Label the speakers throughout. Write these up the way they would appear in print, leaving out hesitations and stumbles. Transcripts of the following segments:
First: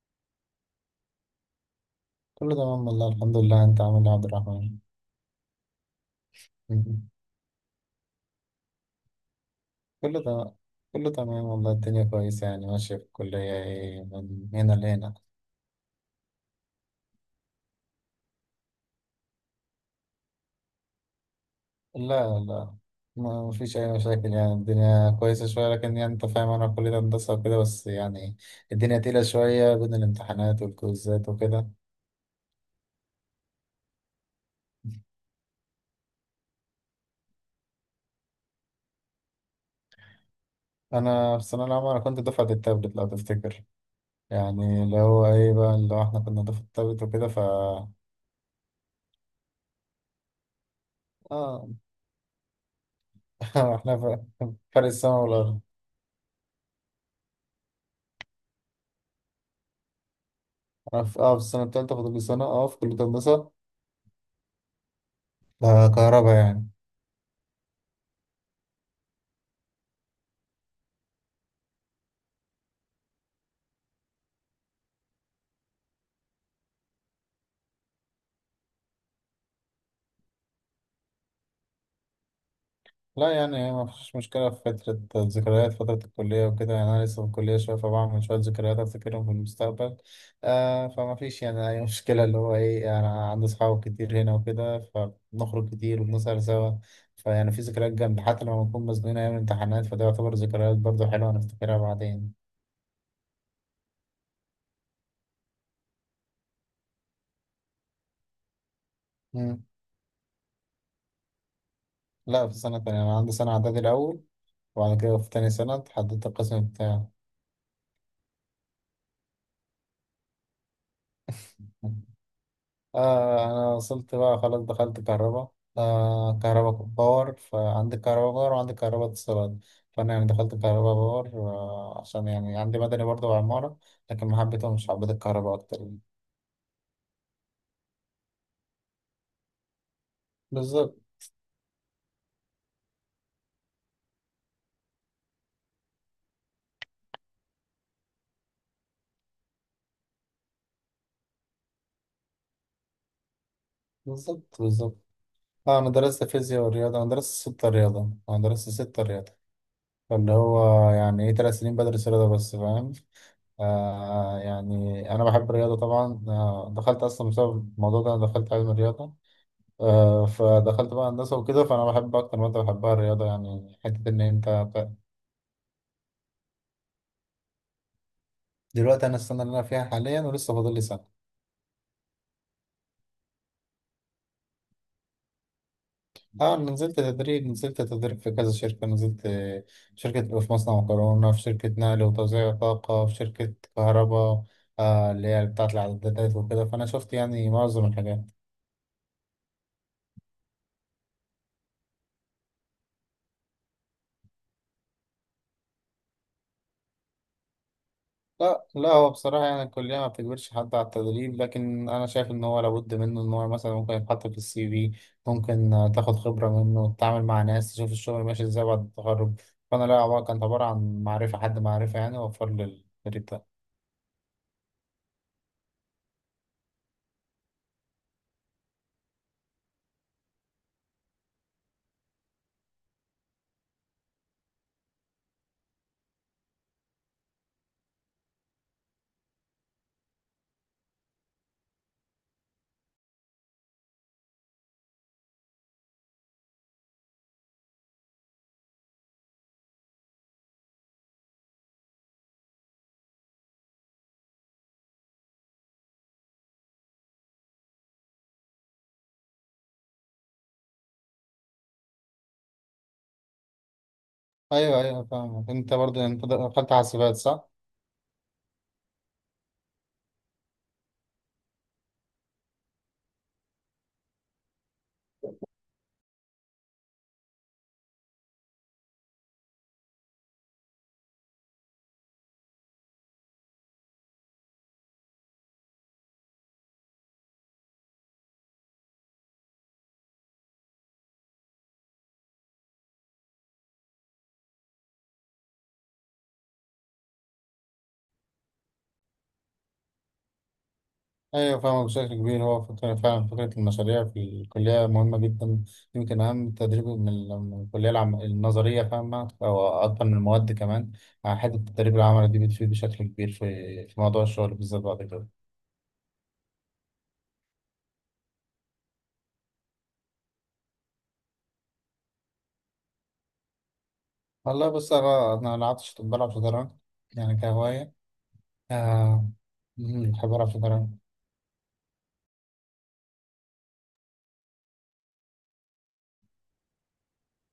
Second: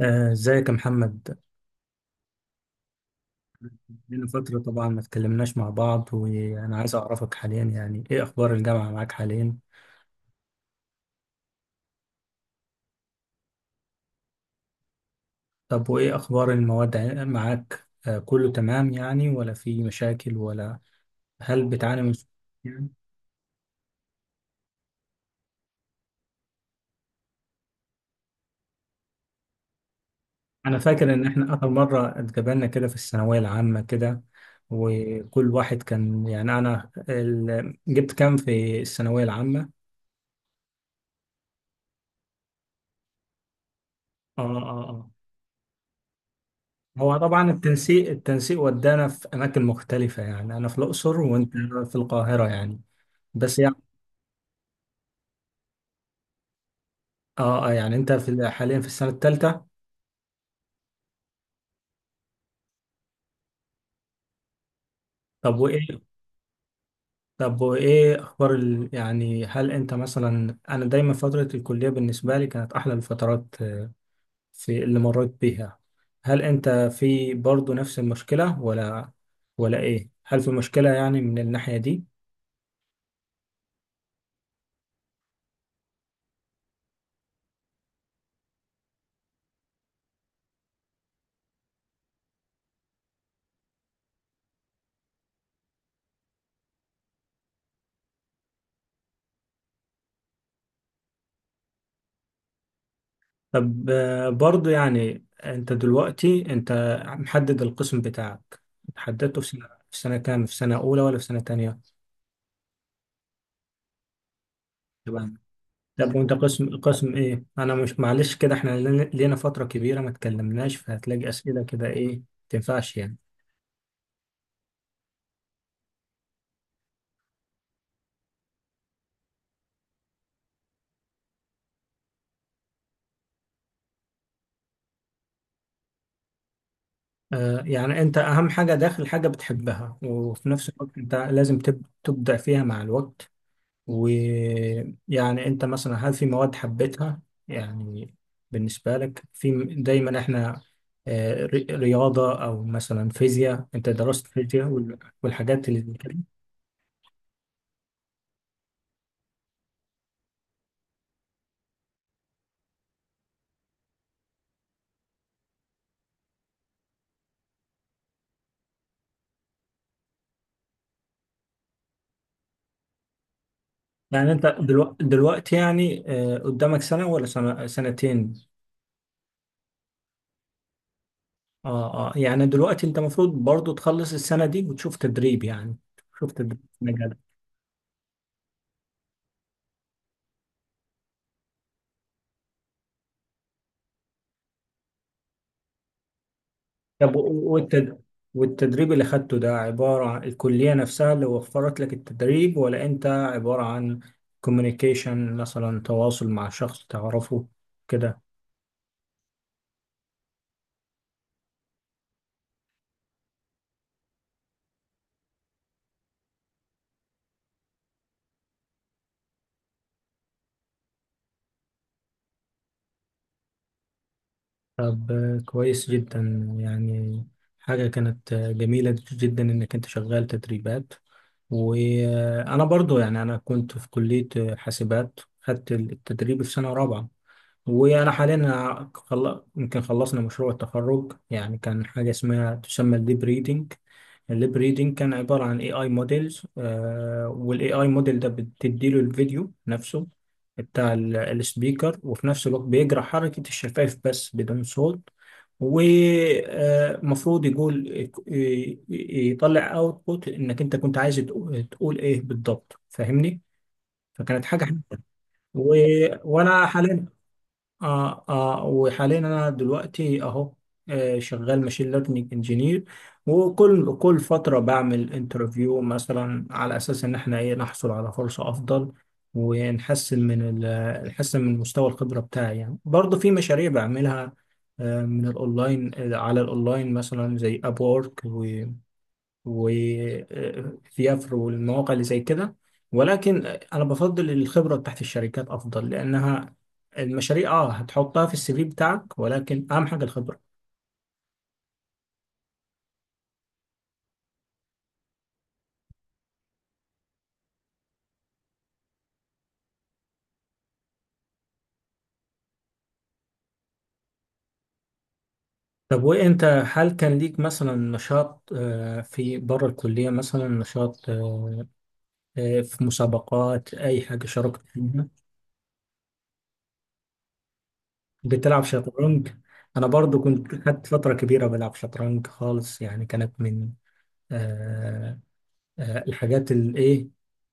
Speaker 1: آه، ازيك يا محمد؟
Speaker 2: كله تمام والله، الحمد لله، انت عامل ايه يا عبد
Speaker 1: لنا فترة
Speaker 2: الرحمن؟
Speaker 1: طبعا ما اتكلمناش مع بعض، وانا عايز اعرفك حاليا، يعني ايه اخبار الجامعة معاك حاليا؟
Speaker 2: كله تمام. كله تمام والله، الدنيا كويسة يعني ماشية في الكلية. ايه من هنا لهنا.
Speaker 1: طب وايه اخبار المواد معاك، كله تمام يعني، ولا في مشاكل ولا؟ هل بتعاني من صعوبات
Speaker 2: لا، لا،
Speaker 1: يعني؟
Speaker 2: ما فيش أي مشاكل، يعني الدنيا كويسة شوية، لكن يعني أنت فاهم، أنا في كلية هندسة وكده، بس يعني الدنيا تقيلة شوية بين الامتحانات
Speaker 1: انا فاكر ان
Speaker 2: والكويزات
Speaker 1: احنا
Speaker 2: وكده.
Speaker 1: اخر مرة اتقابلنا كده في الثانوية العامة، كده وكل واحد كان يعني، انا جبت كام في الثانوية العامة.
Speaker 2: أنا في الثانوية العامة، أنا كنت دفعة التابلت لو تفتكر.
Speaker 1: اه،
Speaker 2: يعني اللي
Speaker 1: اه.
Speaker 2: هو إيه بقى، اللي هو إحنا كنا دفعة التابلت
Speaker 1: هو
Speaker 2: وكده ف
Speaker 1: طبعا التنسيق ودانا في اماكن مختلفه، يعني انا في الاقصر وانت
Speaker 2: آه
Speaker 1: في القاهره يعني، بس يعني.
Speaker 2: إحنا ف- فرق السما والأرض.
Speaker 1: اه، يعني انت في حاليا في السنه الثالثه.
Speaker 2: أنا في السنة التالتة، فاضل لي سنة في كلية هندسة.
Speaker 1: طب وايه
Speaker 2: ده كهرباء يعني.
Speaker 1: طب وايه اخبار يعني هل انت مثلا، انا دايما فتره الكليه بالنسبه لي كانت احلى الفترات، في اللي مريت بيها. هل انت في برضو نفس المشكله، ولا ايه؟ هل في مشكله يعني من الناحيه دي؟
Speaker 2: لا يعني ما فيش مشكلة، في فترة الذكريات، فترة الكلية وكده، يعني أنا لسه في الكلية شوية، فبعمل شوية ذكريات أفتكرهم في المستقبل. فما فيش يعني أي مشكلة، اللي هو إيه، أنا عندي أصحاب كتير هنا وكده، فبنخرج كتير وبنسهر سوا. فيعني في ذكريات جامدة، حتى لما بنكون مزنوقين أيام الامتحانات فده يعتبر ذكريات برضه حلوة هنفتكرها بعدين.
Speaker 1: طب، برضو يعني انت دلوقتي، انت محدد القسم بتاعك، حددته في
Speaker 2: مم.
Speaker 1: سنة في سنة كام؟ في سنة أولى ولا في سنة تانية؟
Speaker 2: لا، في سنة تانية. أنا عندي سنة إعدادي الأول، وبعد كده في
Speaker 1: تمام.
Speaker 2: تاني سنة
Speaker 1: طب
Speaker 2: اتحددت
Speaker 1: وانت
Speaker 2: القسم
Speaker 1: قسم
Speaker 2: بتاعي.
Speaker 1: قسم ايه؟ انا مش، معلش، كده احنا لينا فترة كبيرة ما اتكلمناش، فهتلاقي أسئلة كده ايه ما تنفعش يعني.
Speaker 2: أنا وصلت بقى، خلاص دخلت كهرباء. كهرباء باور. فعندي كهرباء باور وعندي كهرباء اتصالات. فأنا يعني دخلت كهرباء باور، عشان يعني عندي مدني برضه وعمارة. لكن ما حبيتهمش، حبيت الكهرباء أكتر.
Speaker 1: يعني انت اهم حاجة داخل حاجة بتحبها، وفي نفس
Speaker 2: بالظبط،
Speaker 1: الوقت انت لازم تبدع فيها مع الوقت. ويعني انت مثلا هل في مواد حبيتها يعني؟ بالنسبة لك في دايما احنا رياضة او مثلا فيزياء، انت درست
Speaker 2: بالظبط،
Speaker 1: فيزياء
Speaker 2: بالظبط.
Speaker 1: والحاجات اللي
Speaker 2: أنا
Speaker 1: زي كده.
Speaker 2: درست فيزياء ورياضة، أنا درست 6 رياضة، أنا درست 6 رياضة. فاللي هو يعني إيه، 3 سنين بدرس رياضة بس، فاهم. يعني أنا بحب الرياضة طبعا. دخلت أصلا بسبب الموضوع ده، أنا دخلت علم الرياضة. فدخلت بقى هندسة وكده، فأنا بحب أكتر مادة بحبها الرياضة، يعني حتة إن
Speaker 1: يعني انت
Speaker 2: أنت
Speaker 1: دلوقتي يعني، قدامك سنة ولا سنة سنتين؟
Speaker 2: دلوقتي أنا السنة اللي أنا فيها حاليا، ولسه فاضل لي سنة.
Speaker 1: اه، اه، يعني دلوقتي انت المفروض برضو تخلص السنة دي وتشوف تدريب، يعني تشوف تدريب.
Speaker 2: نزلت تدريب، نزلت تدريب في كذا شركة، نزلت شركة في مصنع مكرونة، في شركة نقل وتوزيع طاقة، في شركة كهرباء، اللي هي بتاعة الإعدادات وكده، فأنا شفت
Speaker 1: طب
Speaker 2: يعني معظم الحاجات.
Speaker 1: والتدريب اللي خدته ده عبارة عن الكلية نفسها اللي وفرت لك التدريب، ولا أنت عبارة عن كوميونيكيشن مثلا، تواصل مع شخص تعرفه كده؟
Speaker 2: لا، لا، هو بصراحة يعني الكلية ما بتجبرش حد على التدريب، لكن أنا شايف إن هو لابد منه، إن هو مثلا ممكن يتحط في السي في. ممكن تاخد خبرة منه، تتعامل مع ناس، تشوف الشغل ماشي إزاي بعد التخرج. فأنا لا، عبارة كانت عبارة عن معرفة حد، معرفة يعني وفر لي التدريب ده.
Speaker 1: طب، كويس جدا يعني. حاجة كانت جميلة جدا إنك أنت شغال تدريبات. وأنا برضو يعني، أنا كنت في كلية حاسبات، خدت التدريب في سنة رابعة. وانا حاليا يمكن خلصنا مشروع التخرج، يعني كان حاجه اسمها تسمى الليب ريدنج. الليب ريدنج كان عباره عن AI موديلز، والاي اي موديل ده بتديله الفيديو نفسه بتاع السبيكر، وفي نفس الوقت بيقرا حركه الشفايف بس بدون صوت. ومفروض يقول يطلع اوتبوت انك انت كنت عايز تقول ايه بالضبط، فاهمني. فكانت حاجه
Speaker 2: أيوه،
Speaker 1: حلوة.
Speaker 2: أيوه، فاهم. أنت
Speaker 1: و...
Speaker 2: برضه أنت
Speaker 1: وانا
Speaker 2: دخلت
Speaker 1: حاليا،
Speaker 2: حاسبات صح؟
Speaker 1: وحاليا انا دلوقتي اهو، شغال ماشين ليرنينج انجينير. وكل فتره بعمل انترفيو مثلا، على اساس ان احنا ايه، نحصل على فرصه افضل ونحسن من ال- نحسن من مستوى الخبره بتاعي. يعني برضه في مشاريع بعملها آه من الاونلاين آه على الاونلاين، مثلا زي اب وورك وفيافر والمواقع اللي زي كده. ولكن انا بفضل الخبره بتاعت الشركات افضل، لانها المشاريع هتحطها في الـ CV بتاعك، ولكن اهم حاجه الخبره.
Speaker 2: ايوه فاهمة بشكل كبير. هو فعلا فكرة المشاريع في الكلية مهمة جدا. يمكن أهم تدريب من الكلية النظرية، فاهمة، أو أكتر من المواد كمان. حتة التدريب العملي دي بتفيد بشكل كبير في موضوع الشغل بالذات بعد كده.
Speaker 1: طب وانت هل كان ليك مثلا نشاط، في بره الكليه، مثلا نشاط في مسابقات، اي حاجه شاركت
Speaker 2: والله بص،
Speaker 1: فيها؟
Speaker 2: أنا ملعبتش، بلعب شطرنج يعني كهواية.
Speaker 1: بتلعب شطرنج؟
Speaker 2: آه.
Speaker 1: انا برضو
Speaker 2: بحب ألعب
Speaker 1: كنت خدت
Speaker 2: شطرنج.
Speaker 1: فتره كبيره بلعب شطرنج خالص، يعني كانت من آه، الحاجات الايه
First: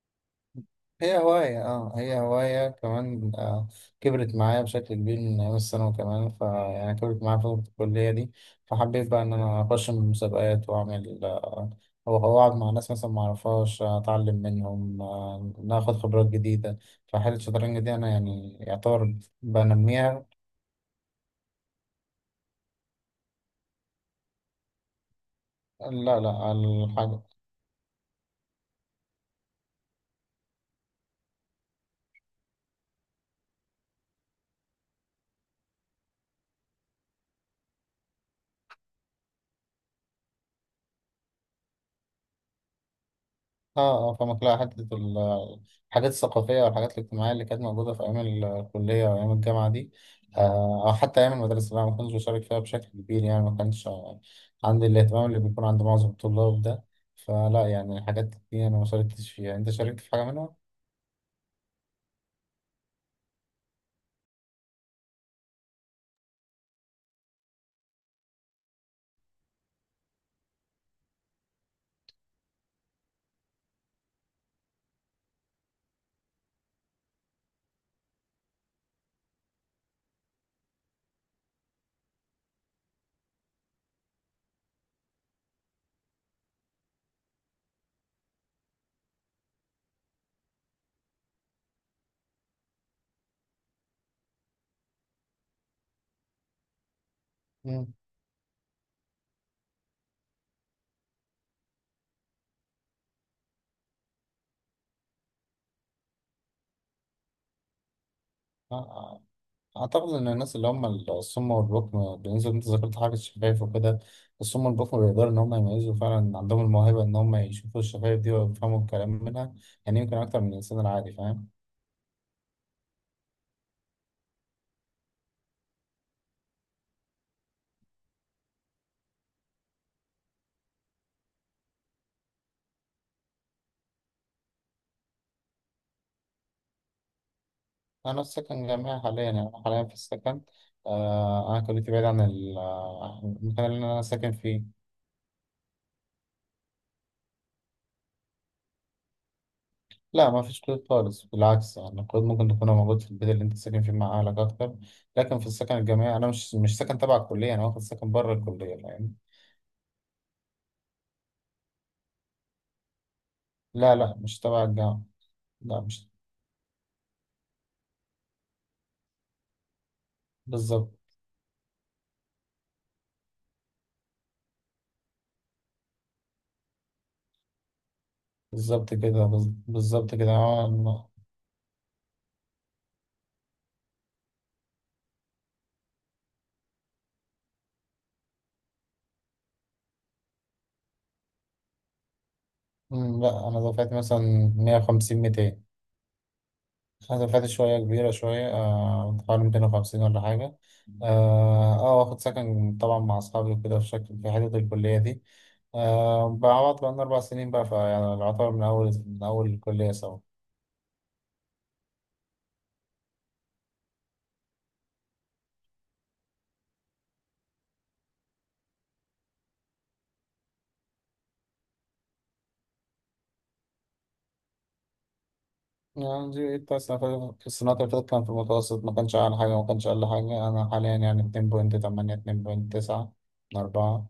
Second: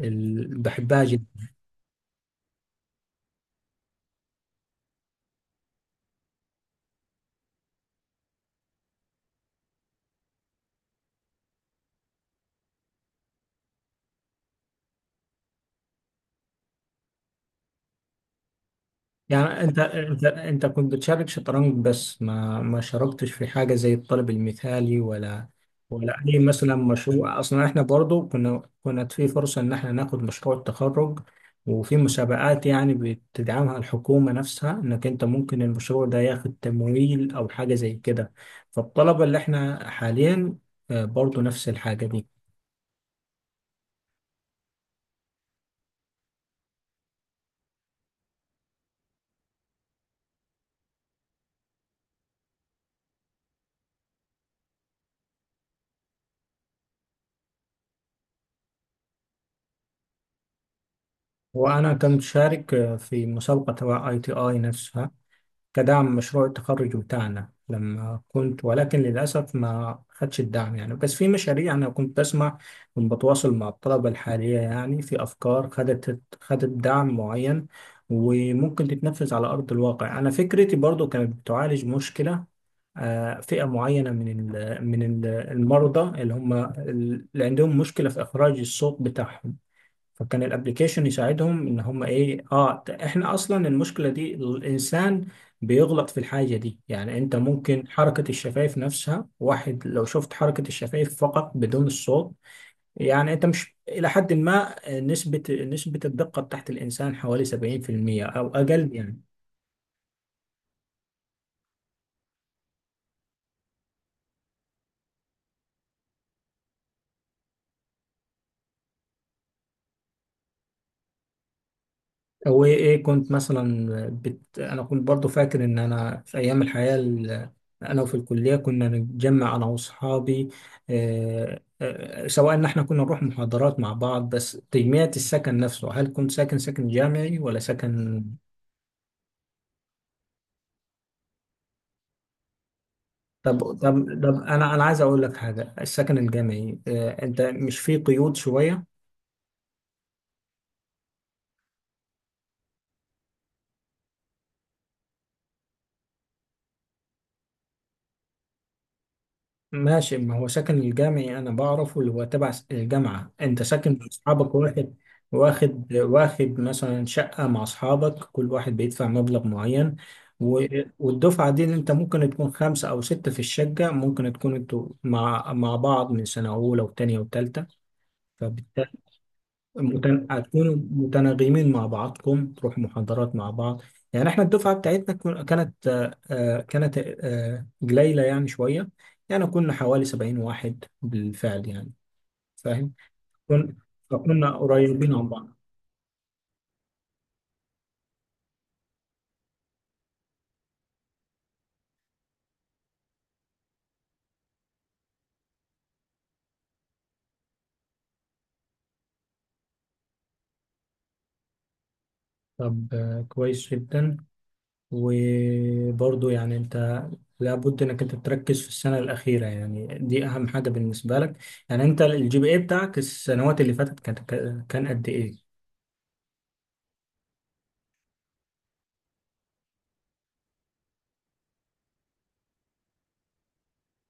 Speaker 1: اللي بحبها
Speaker 2: هي
Speaker 1: جدا.
Speaker 2: هواية، هي هواية كمان. كبرت معايا بشكل كبير من أيام الثانوي كمان، فيعني كبرت معايا فترة الكلية دي. فحبيت بقى إن أنا أخش من مسابقات وأعمل، أو أقعد مع ناس مثلا معرفهاش، أتعلم منهم، ناخد خبرات جديدة. فحالة الشطرنج دي أنا يعني يعتبر
Speaker 1: يعني انت انت
Speaker 2: بنميها.
Speaker 1: انت كنت بتشارك شطرنج، بس ما شاركتش في حاجه زي الطالب المثالي، ولا
Speaker 2: لا،
Speaker 1: اي مثلا
Speaker 2: لا.
Speaker 1: مشروع؟ اصلا احنا برضو كنا، كانت في فرصه ان احنا ناخد مشروع التخرج، وفي مسابقات يعني بتدعمها الحكومه نفسها، انك انت ممكن المشروع ده ياخد تمويل او حاجه زي كده. فالطلبه اللي احنا حاليا برضو نفس الحاجه دي.
Speaker 2: اه، اه، فما تلاقي حتة الحاجات الثقافية والحاجات الاجتماعية اللي كانت موجودة في أيام الكلية وأيام الجامعة دي. أو حتى أيام المدرسة، أنا ما كنتش بشارك فيها بشكل كبير، يعني ما كانش عندي الاهتمام اللي بيكون عند معظم الطلاب ده. فلا يعني الحاجات دي أنا ما شاركتش فيها. أنت شاركت في حاجة منها؟
Speaker 1: وأنا كنت شارك في مسابقة تبع ITI نفسها، كدعم مشروع التخرج بتاعنا لما كنت، ولكن للأسف ما خدش الدعم يعني. بس في مشاريع أنا كنت بسمع، كنت بتواصل مع الطلبة الحالية، يعني في أفكار خدت دعم معين وممكن تتنفذ على أرض الواقع. أنا فكرتي برضو كانت بتعالج مشكلة فئة معينة من المرضى، اللي عندهم مشكلة في إخراج الصوت بتاعهم. فكان الابليكيشن يساعدهم ان هم ايه، احنا اصلا المشكله دي، الانسان بيغلط في الحاجه دي. يعني انت ممكن حركه الشفايف نفسها، واحد لو شفت حركه الشفايف فقط بدون الصوت، يعني انت مش الى حد ما، نسبه الدقه بتاعت الانسان حوالي 70%، او
Speaker 2: مم.
Speaker 1: اقل يعني.
Speaker 2: أعتقد إن الناس اللي هم الصم والبكم، بالنسبة إن أنت ذكرت حاجة الشفايف وكده، الصم والبكم بيقدروا إن هم يميزوا. فعلا عندهم الموهبة إن هم يشوفوا الشفايف دي ويفهموا الكلام منها. يعني يمكن أكتر من الإنسان العادي، فاهم.
Speaker 1: هو ايه كنت مثلا انا كنت برضو فاكر ان انا في ايام الحياة انا وفي الكلية كنا نتجمع انا واصحابي، سواء ان احنا كنا نروح محاضرات مع بعض، بس تجميع السكن نفسه، هل كنت ساكن سكن جامعي ولا
Speaker 2: أنا
Speaker 1: سكن
Speaker 2: في سكن جامعي حاليا، يعني أنا حاليا في السكن. أنا كليتي بعيد عن
Speaker 1: طب
Speaker 2: المكان اللي أنا
Speaker 1: طب
Speaker 2: ساكن
Speaker 1: طب انا
Speaker 2: فيه.
Speaker 1: انا عايز اقول لك حاجة، السكن الجامعي انت مش فيه قيود شوية؟
Speaker 2: لا، ما فيش قيود خالص، بالعكس يعني القيود ممكن تكون موجود في البيت اللي أنت ساكن فيه مع أهلك أكتر. لكن في السكن الجامعي أنا مش ساكن تبع الكلية، أنا واخد سكن بره الكلية، فاهم.
Speaker 1: ماشي، ما هو سكن الجامعي أنا بعرفه، اللي هو تبع الجامعة، أنت
Speaker 2: لا،
Speaker 1: ساكن مع
Speaker 2: لا، مش
Speaker 1: أصحابك،
Speaker 2: تبع
Speaker 1: واحد
Speaker 2: الجامعة. لا
Speaker 1: واخد
Speaker 2: مش.
Speaker 1: واخد مثلا شقة مع أصحابك، كل واحد بيدفع مبلغ معين و-
Speaker 2: بالظبط.
Speaker 1: والدفعة دي اللي أنت ممكن تكون خمسة أو ستة في الشقة، ممكن تكون أنتوا مع بعض من سنة أولى وتانية وتالتة.
Speaker 2: بالظبط، كده، بالظبط كده،
Speaker 1: هتكونوا
Speaker 2: أنا.
Speaker 1: متناغمين مع بعضكم، تروحوا محاضرات مع بعض، يعني احنا الدفعة بتاعتنا كن- كانت آه، آه، كانت آه، قليلة يعني شوية، يعني كنا حوالي 70 واحد بالفعل يعني فاهم.
Speaker 2: لا، أنا
Speaker 1: كن...
Speaker 2: دفعت مثلا
Speaker 1: فكنا
Speaker 2: مية
Speaker 1: قريبين
Speaker 2: وخمسين
Speaker 1: عن بعض.
Speaker 2: 200. أنا دفعت شوية كبيرة شوية، حوالي 250 ولا حاجة. واخد سكن طبعا مع أصحابي وكده في شكل، في حتة الكلية دي. بقى عوض بقالنا 4 سنين بقى، فيعني العطار من أول، من أول الكلية سوا.
Speaker 1: طب، كويس جدا، وبرضو يعني انت لابد انك انت تركز في السنة الأخيرة، يعني دي أهم حاجة بالنسبة لك. يعني انت الـ GPA بتاعك السنوات اللي فاتت كان قد ايه؟
Speaker 2: يعني جي التاسع في السنة اللي فاتت كان في المتوسط، ما كانش أعلى حاجة ما كانش أقل حاجة. أنا حاليا يعني 2.8، 2.9، من 4.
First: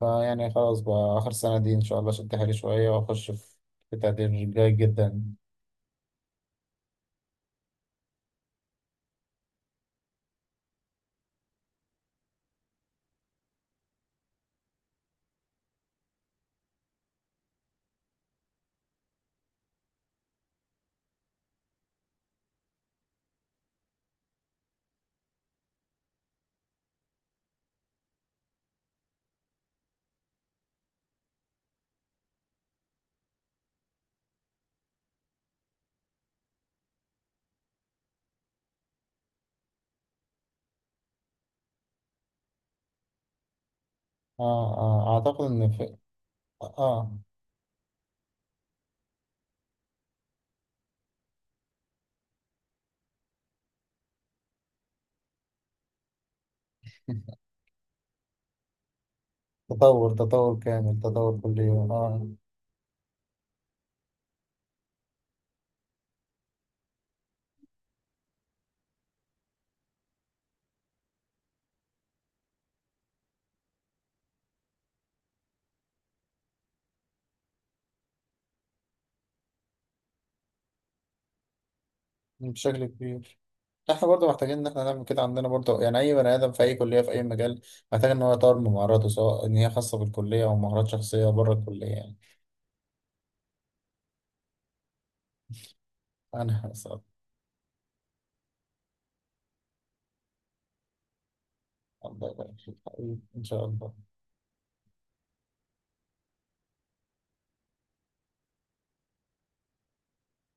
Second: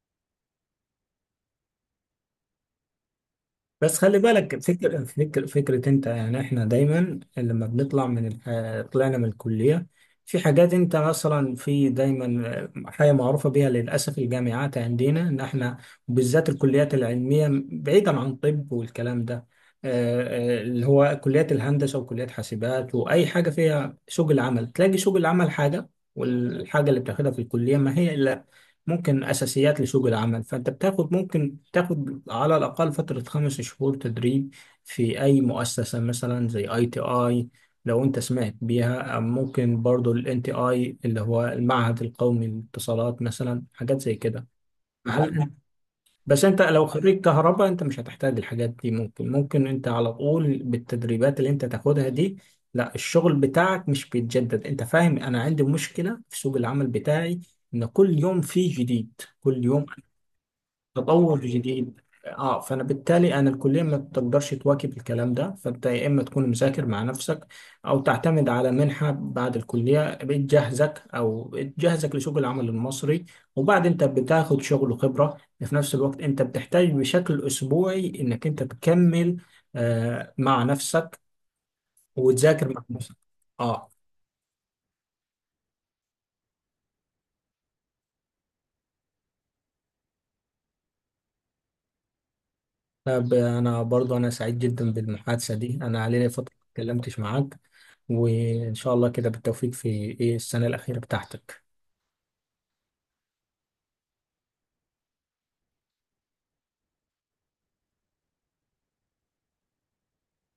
Speaker 2: فيعني خلاص بقى، آخر سنة دي إن شاء الله شد حيلي شوية وأخش في
Speaker 1: بس خلي
Speaker 2: تقدير
Speaker 1: بالك،
Speaker 2: جيد جدا.
Speaker 1: فكرة انت يعني احنا دايما لما بنطلع من طلعنا من الكلية، في حاجات انت مثلا، في دايما حاجة معروفة بيها للأسف، الجامعات عندنا ان احنا بالذات الكليات العلمية، بعيدا عن طب والكلام ده، اللي هو كليات الهندسة وكليات حاسبات وأي حاجة فيها سوق العمل، تلاقي سوق العمل حاجة والحاجة اللي بتاخدها في الكلية ما هي إلا ممكن أساسيات لسوق العمل. فأنت بتاخد، ممكن تاخد على الأقل فترة خمس شهور تدريب في أي مؤسسة، مثلا زي أي تي آي لو أنت سمعت بيها، أو ممكن برضو ال NTI اللي هو المعهد القومي للاتصالات، مثلا حاجات زي كده.
Speaker 2: آه، آه، أعتقد
Speaker 1: هل
Speaker 2: إن في
Speaker 1: بس انت لو
Speaker 2: آه
Speaker 1: خريج كهرباء انت مش هتحتاج الحاجات دي، ممكن انت على طول بالتدريبات اللي انت تاخدها دي. لا، الشغل بتاعك مش بيتجدد، انت فاهم. انا عندي مشكلة في سوق العمل بتاعي ان كل يوم فيه جديد، كل يوم
Speaker 2: تطور، تطور كامل،
Speaker 1: تطور
Speaker 2: تطور كل يوم،
Speaker 1: جديد. اه، فانا بالتالي انا الكليه ما تقدرش تواكب الكلام ده، فانت يا اما تكون مذاكر مع نفسك، او تعتمد على منحه بعد الكليه بتجهزك، او بتجهزك لسوق العمل المصري، وبعد انت بتاخد شغل وخبره، في نفس الوقت انت بتحتاج بشكل اسبوعي انك انت تكمل مع نفسك، وتذاكر مع
Speaker 2: بشكل
Speaker 1: نفسك.
Speaker 2: كبير.
Speaker 1: اه،
Speaker 2: احنا برضه محتاجين ان احنا نعمل كده عندنا برضه، يعني اي بني ادم في اي كليه في اي مجال محتاج ان هو يطور من مهاراته، سواء ان هي خاصه بالكليه او مهارات شخصيه بره الكليه.
Speaker 1: لا، أنا برضو أنا سعيد جدا بالمحادثة دي، أنا علينا فترة
Speaker 2: أنا
Speaker 1: ما
Speaker 2: هسأل.
Speaker 1: اتكلمتش معاك، وإن شاء الله كده بالتوفيق في إيه السنة الأخيرة بتاعتك.
Speaker 2: الله يبارك فيك حبيبي، إن شاء الله.